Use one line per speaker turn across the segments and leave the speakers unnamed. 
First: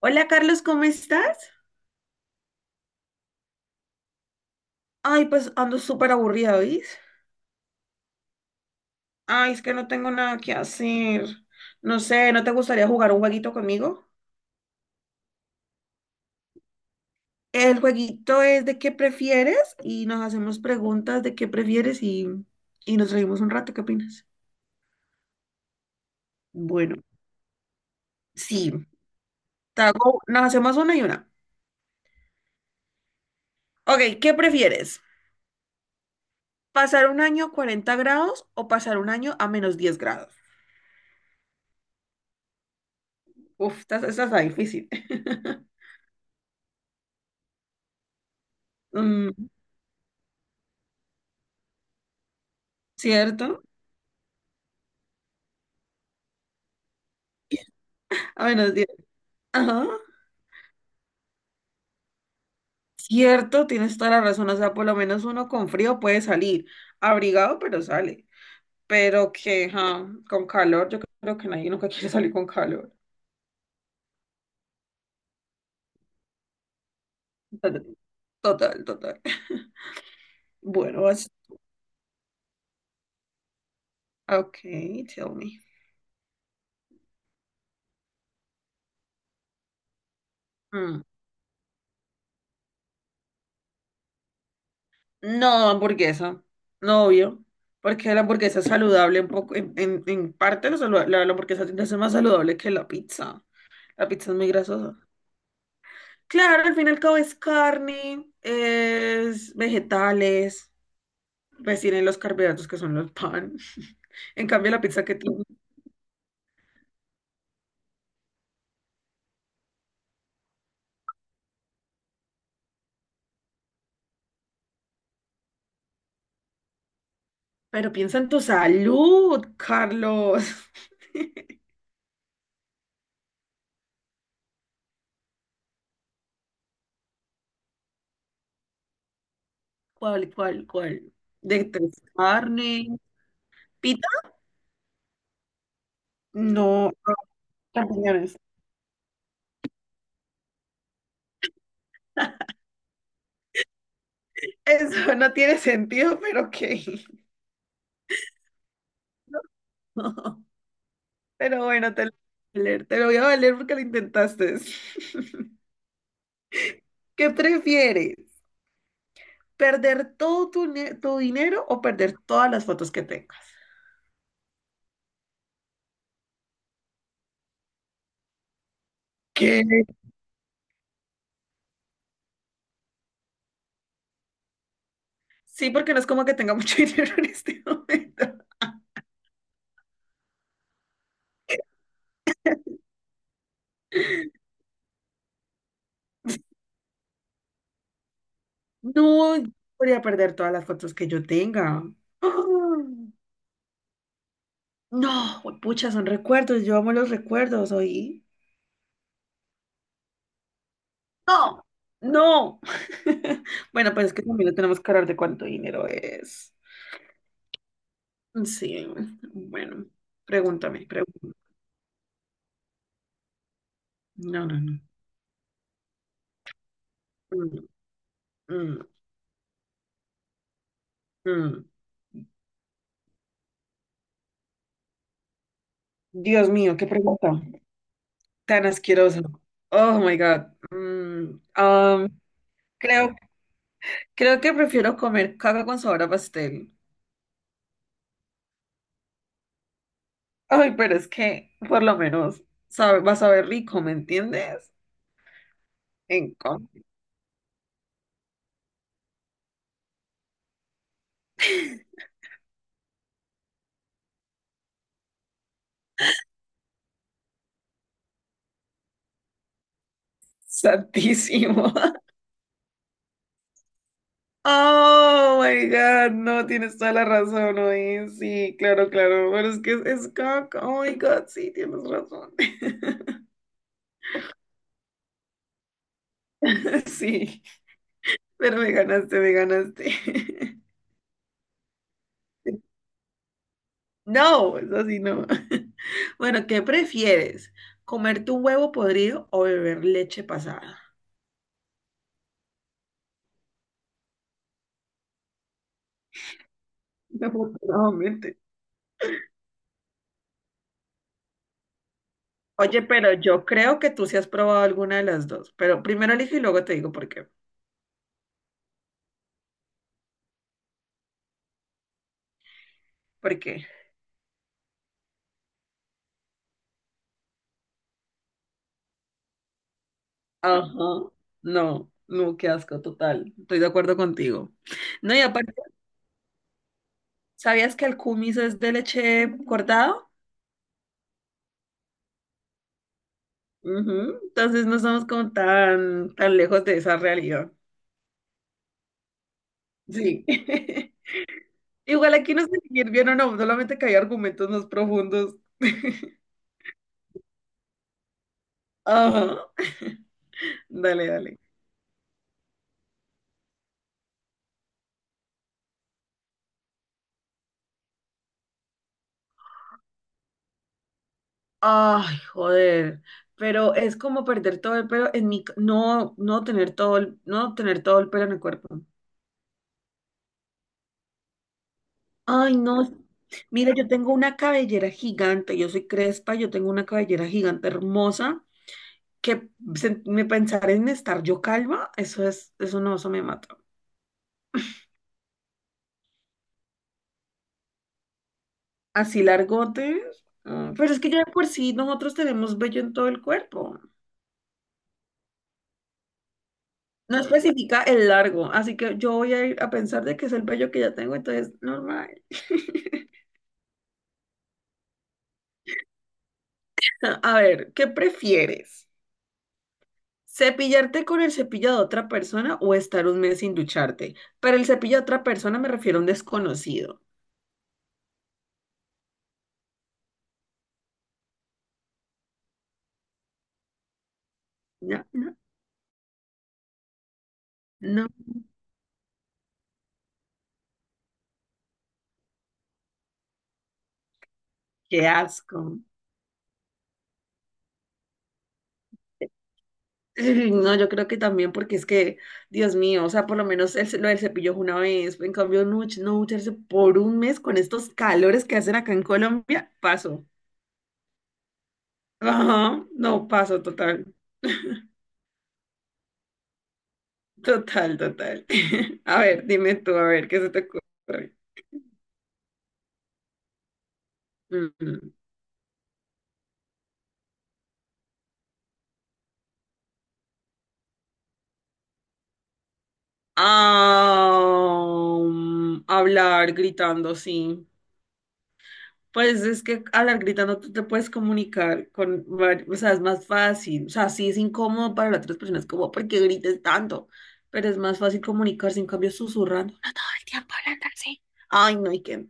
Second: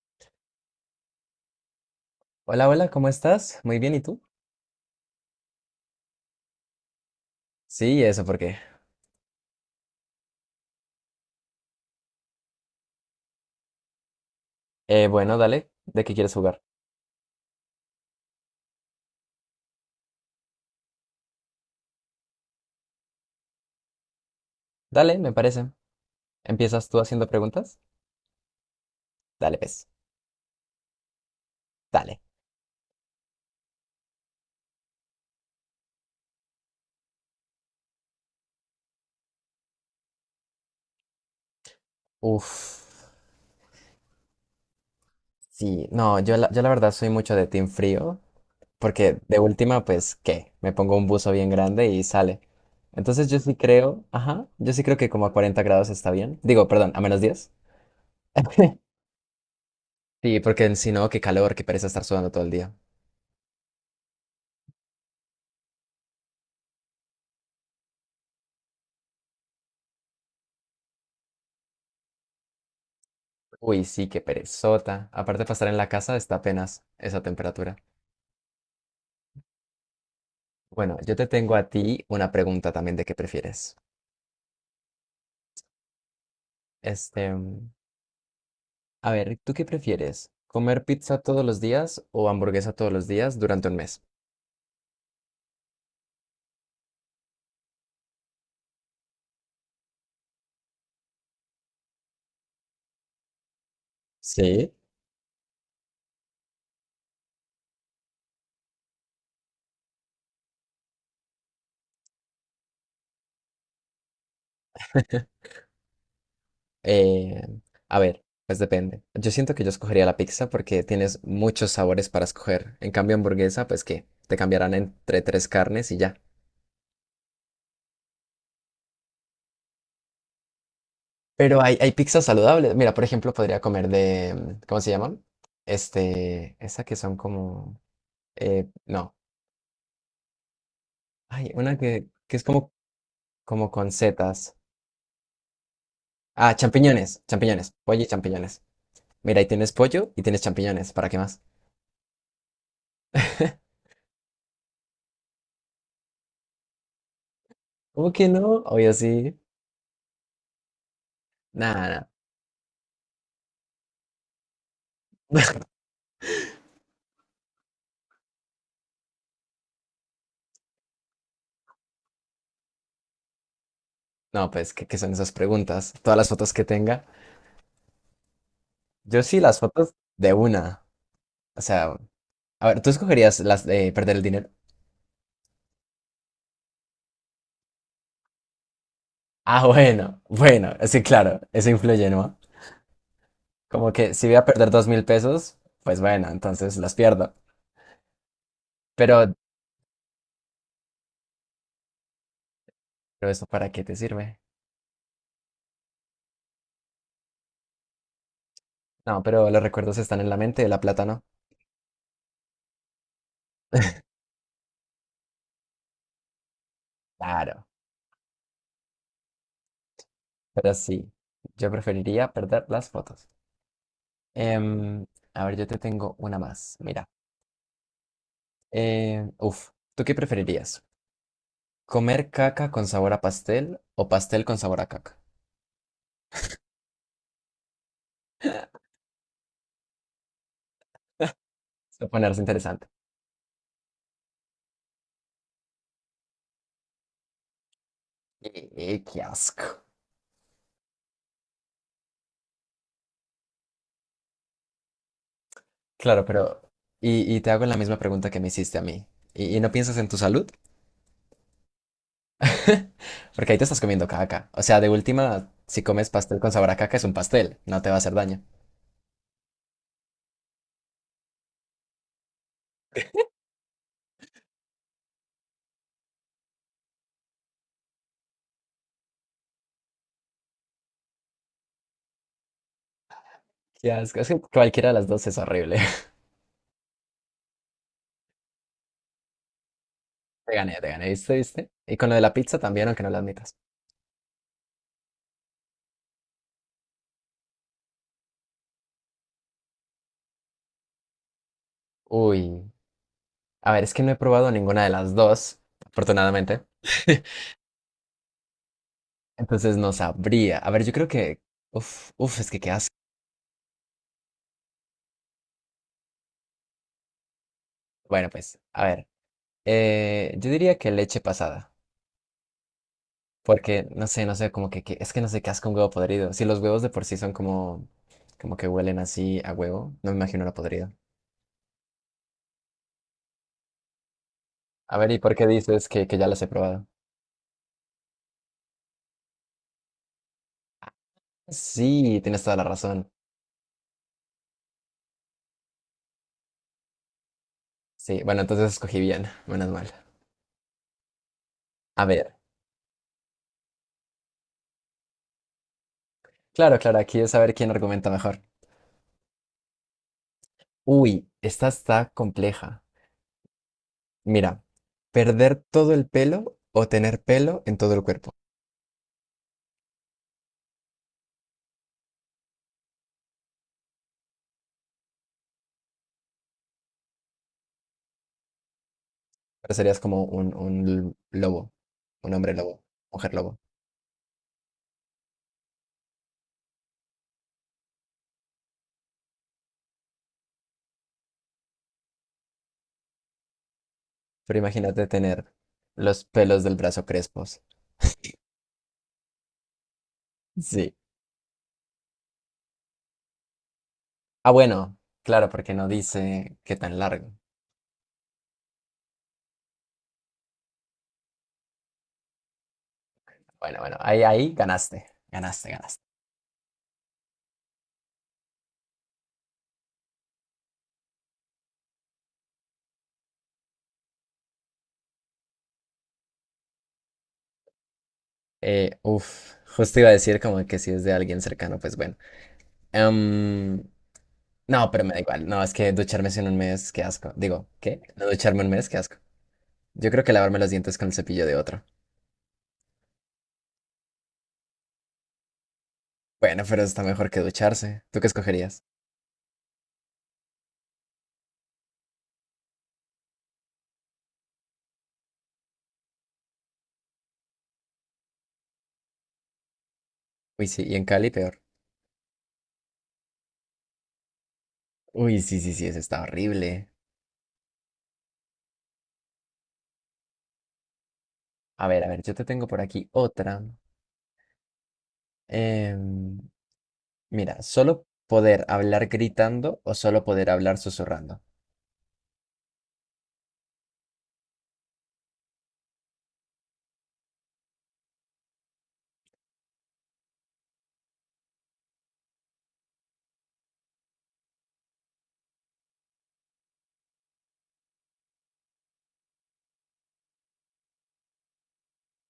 Hola Carlos, ¿cómo estás?
Hola, hola, ¿cómo estás? Muy bien, ¿y tú?
Ay, pues ando súper aburrida, ¿oís?
Sí, eso, ¿por qué?
Ay, es que no tengo nada que hacer. No sé, ¿no te gustaría jugar un jueguito conmigo?
Bueno, dale, ¿de qué quieres jugar?
El jueguito es de qué prefieres y nos hacemos preguntas de qué prefieres y nos reímos un rato, ¿qué opinas?
Dale, me parece. ¿Empiezas
Bueno,
tú haciendo preguntas?
sí,
Dale, pues,
nos hacemos una y una.
dale.
Ok, ¿qué prefieres? ¿Pasar un año a 40 grados o pasar un año a -10 grados?
Uf,
Uf, esta está difícil.
sí, no, yo la verdad soy mucho de Team Frío, porque
Mm.
de última, pues, ¿qué? Me pongo un buzo bien grande y sale. Entonces yo sí
¿Cierto?
creo, ajá, yo sí creo que como a 40 grados está bien. Digo, perdón, a -10.
A menos 10. Ajá.
Sí, porque si no, qué calor, qué pereza estar sudando todo el día.
Cierto, tienes toda la razón, o sea, por lo menos uno con frío puede salir, abrigado, pero sale, pero que ja, con calor, yo creo que nadie nunca quiere salir con calor.
Uy, sí, qué perezota. Aparte para estar en la casa está apenas esa temperatura.
Total, total.
Bueno,
Bueno,
yo te
vas.
tengo a ti una pregunta también de qué prefieres.
Ok, tell me.
Este, a ver, ¿tú qué prefieres? ¿Comer
Mm.
pizza todos los días o hamburguesa todos los días durante un mes?
No, hamburguesa, no obvio, porque la hamburguesa es saludable un poco, en parte la hamburguesa tiende a ser más saludable que la pizza. La pizza es muy
Sí.
grasosa. Claro, al fin y al cabo es carne, es vegetales, pues tienen los carbohidratos que son los pan. En cambio, la pizza que tiene.
Eh, a ver, pues depende. Yo siento que yo escogería la pizza porque tienes muchos sabores para escoger. En cambio, hamburguesa, pues que te cambiarán entre tres carnes y ya.
Pero piensa en tu salud, Carlos.
Pero hay pizzas saludables. Mira, por ejemplo, podría comer de, ¿cómo se llaman? Este, esa que son como, no,
¿Cuál, cuál, cuál?
hay
De
una
tres
que es como
carne,
Como con
pita.
setas. Ah,
No,
champiñones,
no,
champiñones, pollo y
champiñones.
champiñones. Mira, ahí tienes pollo y tienes champiñones, ¿para qué más?
Eso no tiene sentido, pero ok.
¿Cómo que no? Obvio sí.
Pero
Nada,
bueno, te
nada.
lo voy a valer, te lo voy a valer porque lo intentaste. ¿Qué prefieres? ¿Perder todo tu dinero o perder todas las fotos que tengas?
No, pues, ¿qué son esas preguntas? Todas las fotos que tenga. Yo sí, las
¿Qué?
fotos de una. O sea, a ver, ¿tú escogerías las de perder el dinero?
Sí, porque no es como que tenga mucho dinero en este momento.
Ah, bueno, bueno, sí, claro, eso influye, ¿no? Como que si voy a perder 2000 pesos, pues bueno, entonces las pierdo. Pero,
No, yo podría perder todas las fotos que yo tenga. ¡Ah!
pero ¿eso para qué te sirve?
No, pucha, son recuerdos. Yo amo los recuerdos, ¿oí?
No, pero los recuerdos están en la mente, la plata no.
No, no. Bueno, pues es que también no tenemos que hablar de cuánto dinero es.
Claro,
Sí, bueno,
pero
pregúntame,
sí,
pregúntame.
yo preferiría perder las fotos.
No, no,
Em,
no.
a ver, yo te tengo una más. Mira,
Mm, mm,
eh, uf, ¿tú qué preferirías?
mm.
¿Comer caca con sabor a pastel o pastel con sabor a caca?
Dios mío, qué pregunta tan asquerosa. Oh my God. Mm,
Esto va
um,
ponerse interesante.
creo Creo que prefiero comer caca con sabor a pastel.
Qué asco.
Ay, pero es que por lo menos sabe, va a saber rico, ¿me entiendes?
Claro,
En
pero
com-
y te hago la misma pregunta que me hiciste a mí. ¿Y no piensas en tu salud? Porque ahí te estás comiendo caca. O sea, de última, si comes pastel con sabor a caca es un pastel, no te va a hacer daño.
Santísimo. Oh my God, no, tienes toda la razón, oye, sí, claro, claro, pero es que es caca, oh my God, sí, tienes razón.
Qué asco, es que cualquiera de las dos es horrible.
Sí, pero me ganaste, me ganaste.
Te gané, ¿viste, viste? Y con lo de la pizza también, aunque no lo admitas.
No, eso sí no. Bueno, ¿qué prefieres? ¿Comer tu huevo podrido o beber leche pasada?
Uy, a ver, es que no he probado ninguna de las dos, afortunadamente.
Afortunadamente.
Entonces no sabría. A ver, yo creo que... es que qué
Oye,
asco.
pero yo creo que tú sí has probado alguna de las dos. Pero primero elijo y luego te digo por qué.
Bueno, pues, a ver, yo diría que leche pasada.
¿Por qué?
Porque, no sé, no sé, como que, es que no sé qué asco un huevo podrido. Si los huevos de por sí son como, como que huelen así a huevo, no me imagino una podrida.
Ajá. No, no, qué asco, total. Estoy de acuerdo contigo.
A ver,
No,
¿y
y
por qué
aparte,
dices que ya las he probado?
¿sabías que el kumis es de leche cortado?
Sí, tienes toda la razón.
Ujú. Entonces no estamos como tan, tan lejos de esa realidad.
Sí, bueno, entonces escogí bien, menos mal.
Sí.
A
Igual aquí
ver.
no sé si ir bien o no, solamente que hay argumentos más profundos.
Claro, claro, aquí es saber quién argumenta mejor.
Ajá. Dale,
Uy,
dale.
esta está compleja. Mira, perder todo el pelo o tener pelo en todo el cuerpo.
Ay, joder, pero es como perder todo el pelo en mi, no, no tener todo el pelo en el cuerpo.
Ahora serías como un lobo, un hombre
Ay,
lobo,
no,
mujer lobo.
mira, yo tengo una cabellera gigante, yo soy crespa, yo tengo una cabellera gigante hermosa, que me pensar en estar yo calva, eso es, eso no, eso me mata.
Pero imagínate tener los pelos del brazo crespos.
Así largote, mm, pero
Sí.
es que ya de por sí nosotros tenemos vello en todo el cuerpo.
Ah, bueno, claro, porque no dice qué tan
No
largo.
especifica el largo, así que yo voy a ir a pensar de que es el vello que ya tengo, entonces normal.
Bueno, bueno, ahí, ahí ganaste, ganaste, ganaste.
A ver, ¿qué prefieres? ¿Cepillarte con el cepillo de otra persona o estar un mes sin ducharte? Pero el cepillo de otra persona me refiero a un desconocido.
Justo iba a decir como que si es de alguien cercano, pues bueno. Em, no, pero
No,
me da
no,
igual. No, es que ducharme en un mes, qué asco. Digo, ¿qué?
no,
No ducharme un mes, qué asco. Yo creo que lavarme los dientes con el cepillo de otro.
qué asco.
Bueno, pero está mejor que ducharse. ¿Tú qué escogerías?
Ay, no, yo creo que también porque es que, Dios mío, o sea, por lo menos el, lo del cepillo es una vez. En cambio, no, no ducharse por un mes con estos calores que hacen acá en Colombia, paso.
Uy, sí, y en Cali peor.
Ajá, no, paso total,
Uy, sí, sí, sí, eso está horrible.
total, total. A ver, dime tú, a ver, ¿qué se te ocurre?
A ver, yo te tengo por aquí otra.
Mm.
Em, mira, solo poder hablar gritando o solo poder hablar susurrando.
Ah, hablar gritando, sí. Pues es que hablar gritando tú te puedes comunicar con, o sea, es más fácil. O sea, sí es incómodo para las otras personas, como, ¿por qué grites tanto? Pero es más fácil comunicarse, en cambio, susurrando. No todo el tiempo hablando así. Ay, no, y qué.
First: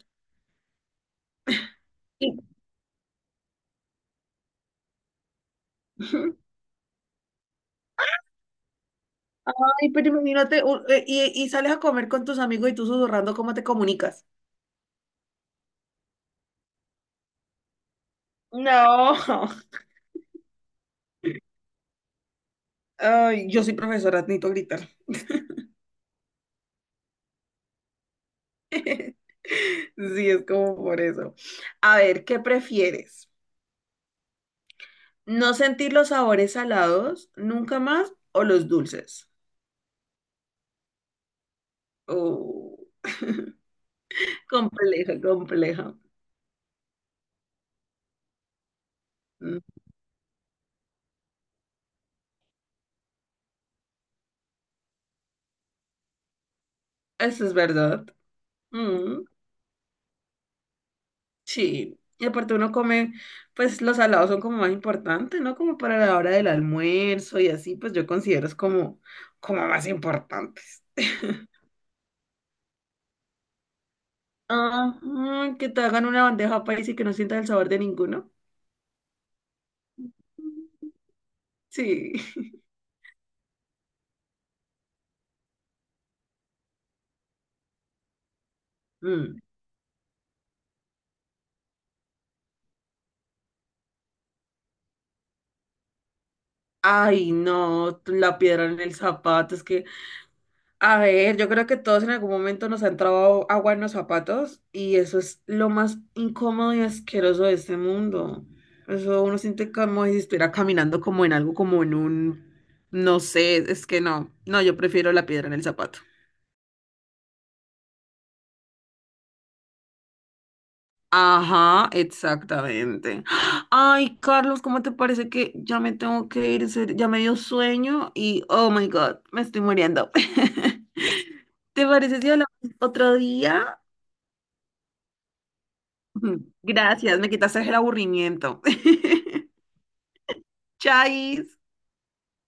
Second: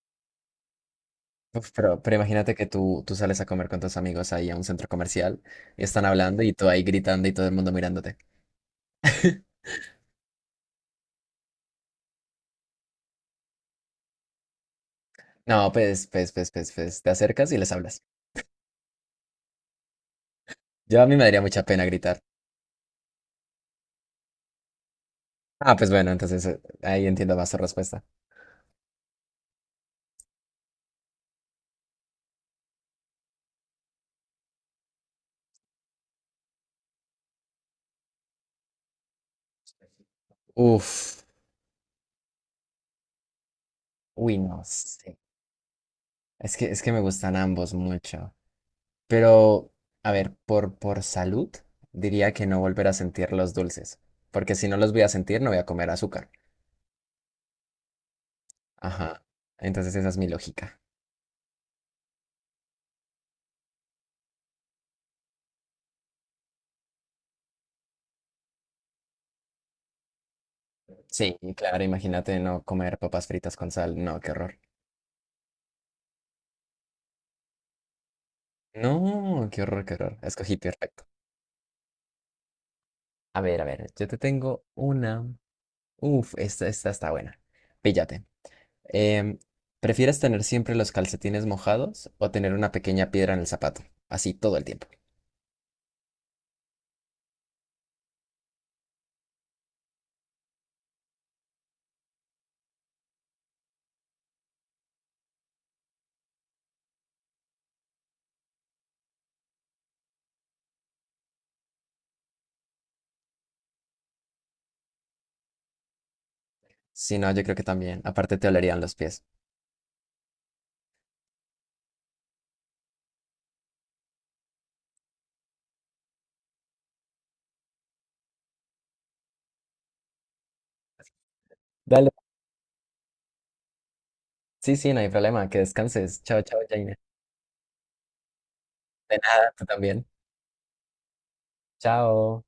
Uf, pero
Y-
imagínate que tú sales a comer con tus amigos ahí a un centro comercial y están hablando y tú ahí gritando y todo el mundo mirándote.
Ay, pero imagínate, y sales a comer con tus amigos y tú susurrando, ¿cómo te comunicas?
No, pues, te acercas y les hablas.
No.
Yo a mí me daría mucha pena gritar.
Ay, yo soy profesora, necesito gritar.
Ah, pues bueno, entonces ahí entiendo más tu respuesta.
Sí, es como por eso. A ver, ¿qué prefieres? ¿No sentir los sabores salados nunca más o los dulces?
Uf,
Oh,
uy, no sé.
compleja, compleja.
Es que me gustan ambos mucho.
Mm.
Pero, a ver, por salud, diría que no volver a sentir los dulces. Porque si no los voy a sentir, no voy a comer azúcar.
Eso es verdad. Mm,
Ajá. Entonces esa es mi lógica.
sí. Y aparte uno come, pues los salados son como más importantes, ¿no? Como para la hora del almuerzo y así, pues yo considero es como, como más importantes.
Sí, y claro, imagínate no comer papas fritas con sal. No, qué horror.
Ajá, que te hagan una bandeja paisa y que no sientas el sabor de ninguno.
No, qué horror, qué horror. Escogí peor.
Sí.
A ver, yo te tengo una. Uf, esta está buena. Píllate.
Mm.
Em, ¿Prefieres tener siempre los calcetines mojados o tener una pequeña piedra en el zapato? Así todo el tiempo.
Ay, no, la piedra en el zapato, es que, a ver, yo creo que todos en algún momento nos ha entrado agua en los zapatos y eso es lo más incómodo y asqueroso de este mundo. Eso uno siente como si estuviera caminando como en algo, como en un, no sé, es que no, no, yo prefiero la piedra en el zapato.
Si no, yo creo que también. Aparte te olerían los pies.
Ajá, exactamente. Ay, Carlos, ¿cómo te parece que ya me tengo que ir? En serio, ya me dio sueño y, oh my God, me estoy muriendo. ¿Te
Dale.
parece si hablamos otro día?
Sí, sí, no hay problema. Que descanses. Chao,
Ujú.
chao, Jaina.
Gracias, me quitaste el aburrimiento.
De nada, tú también.
Chais.
Chao.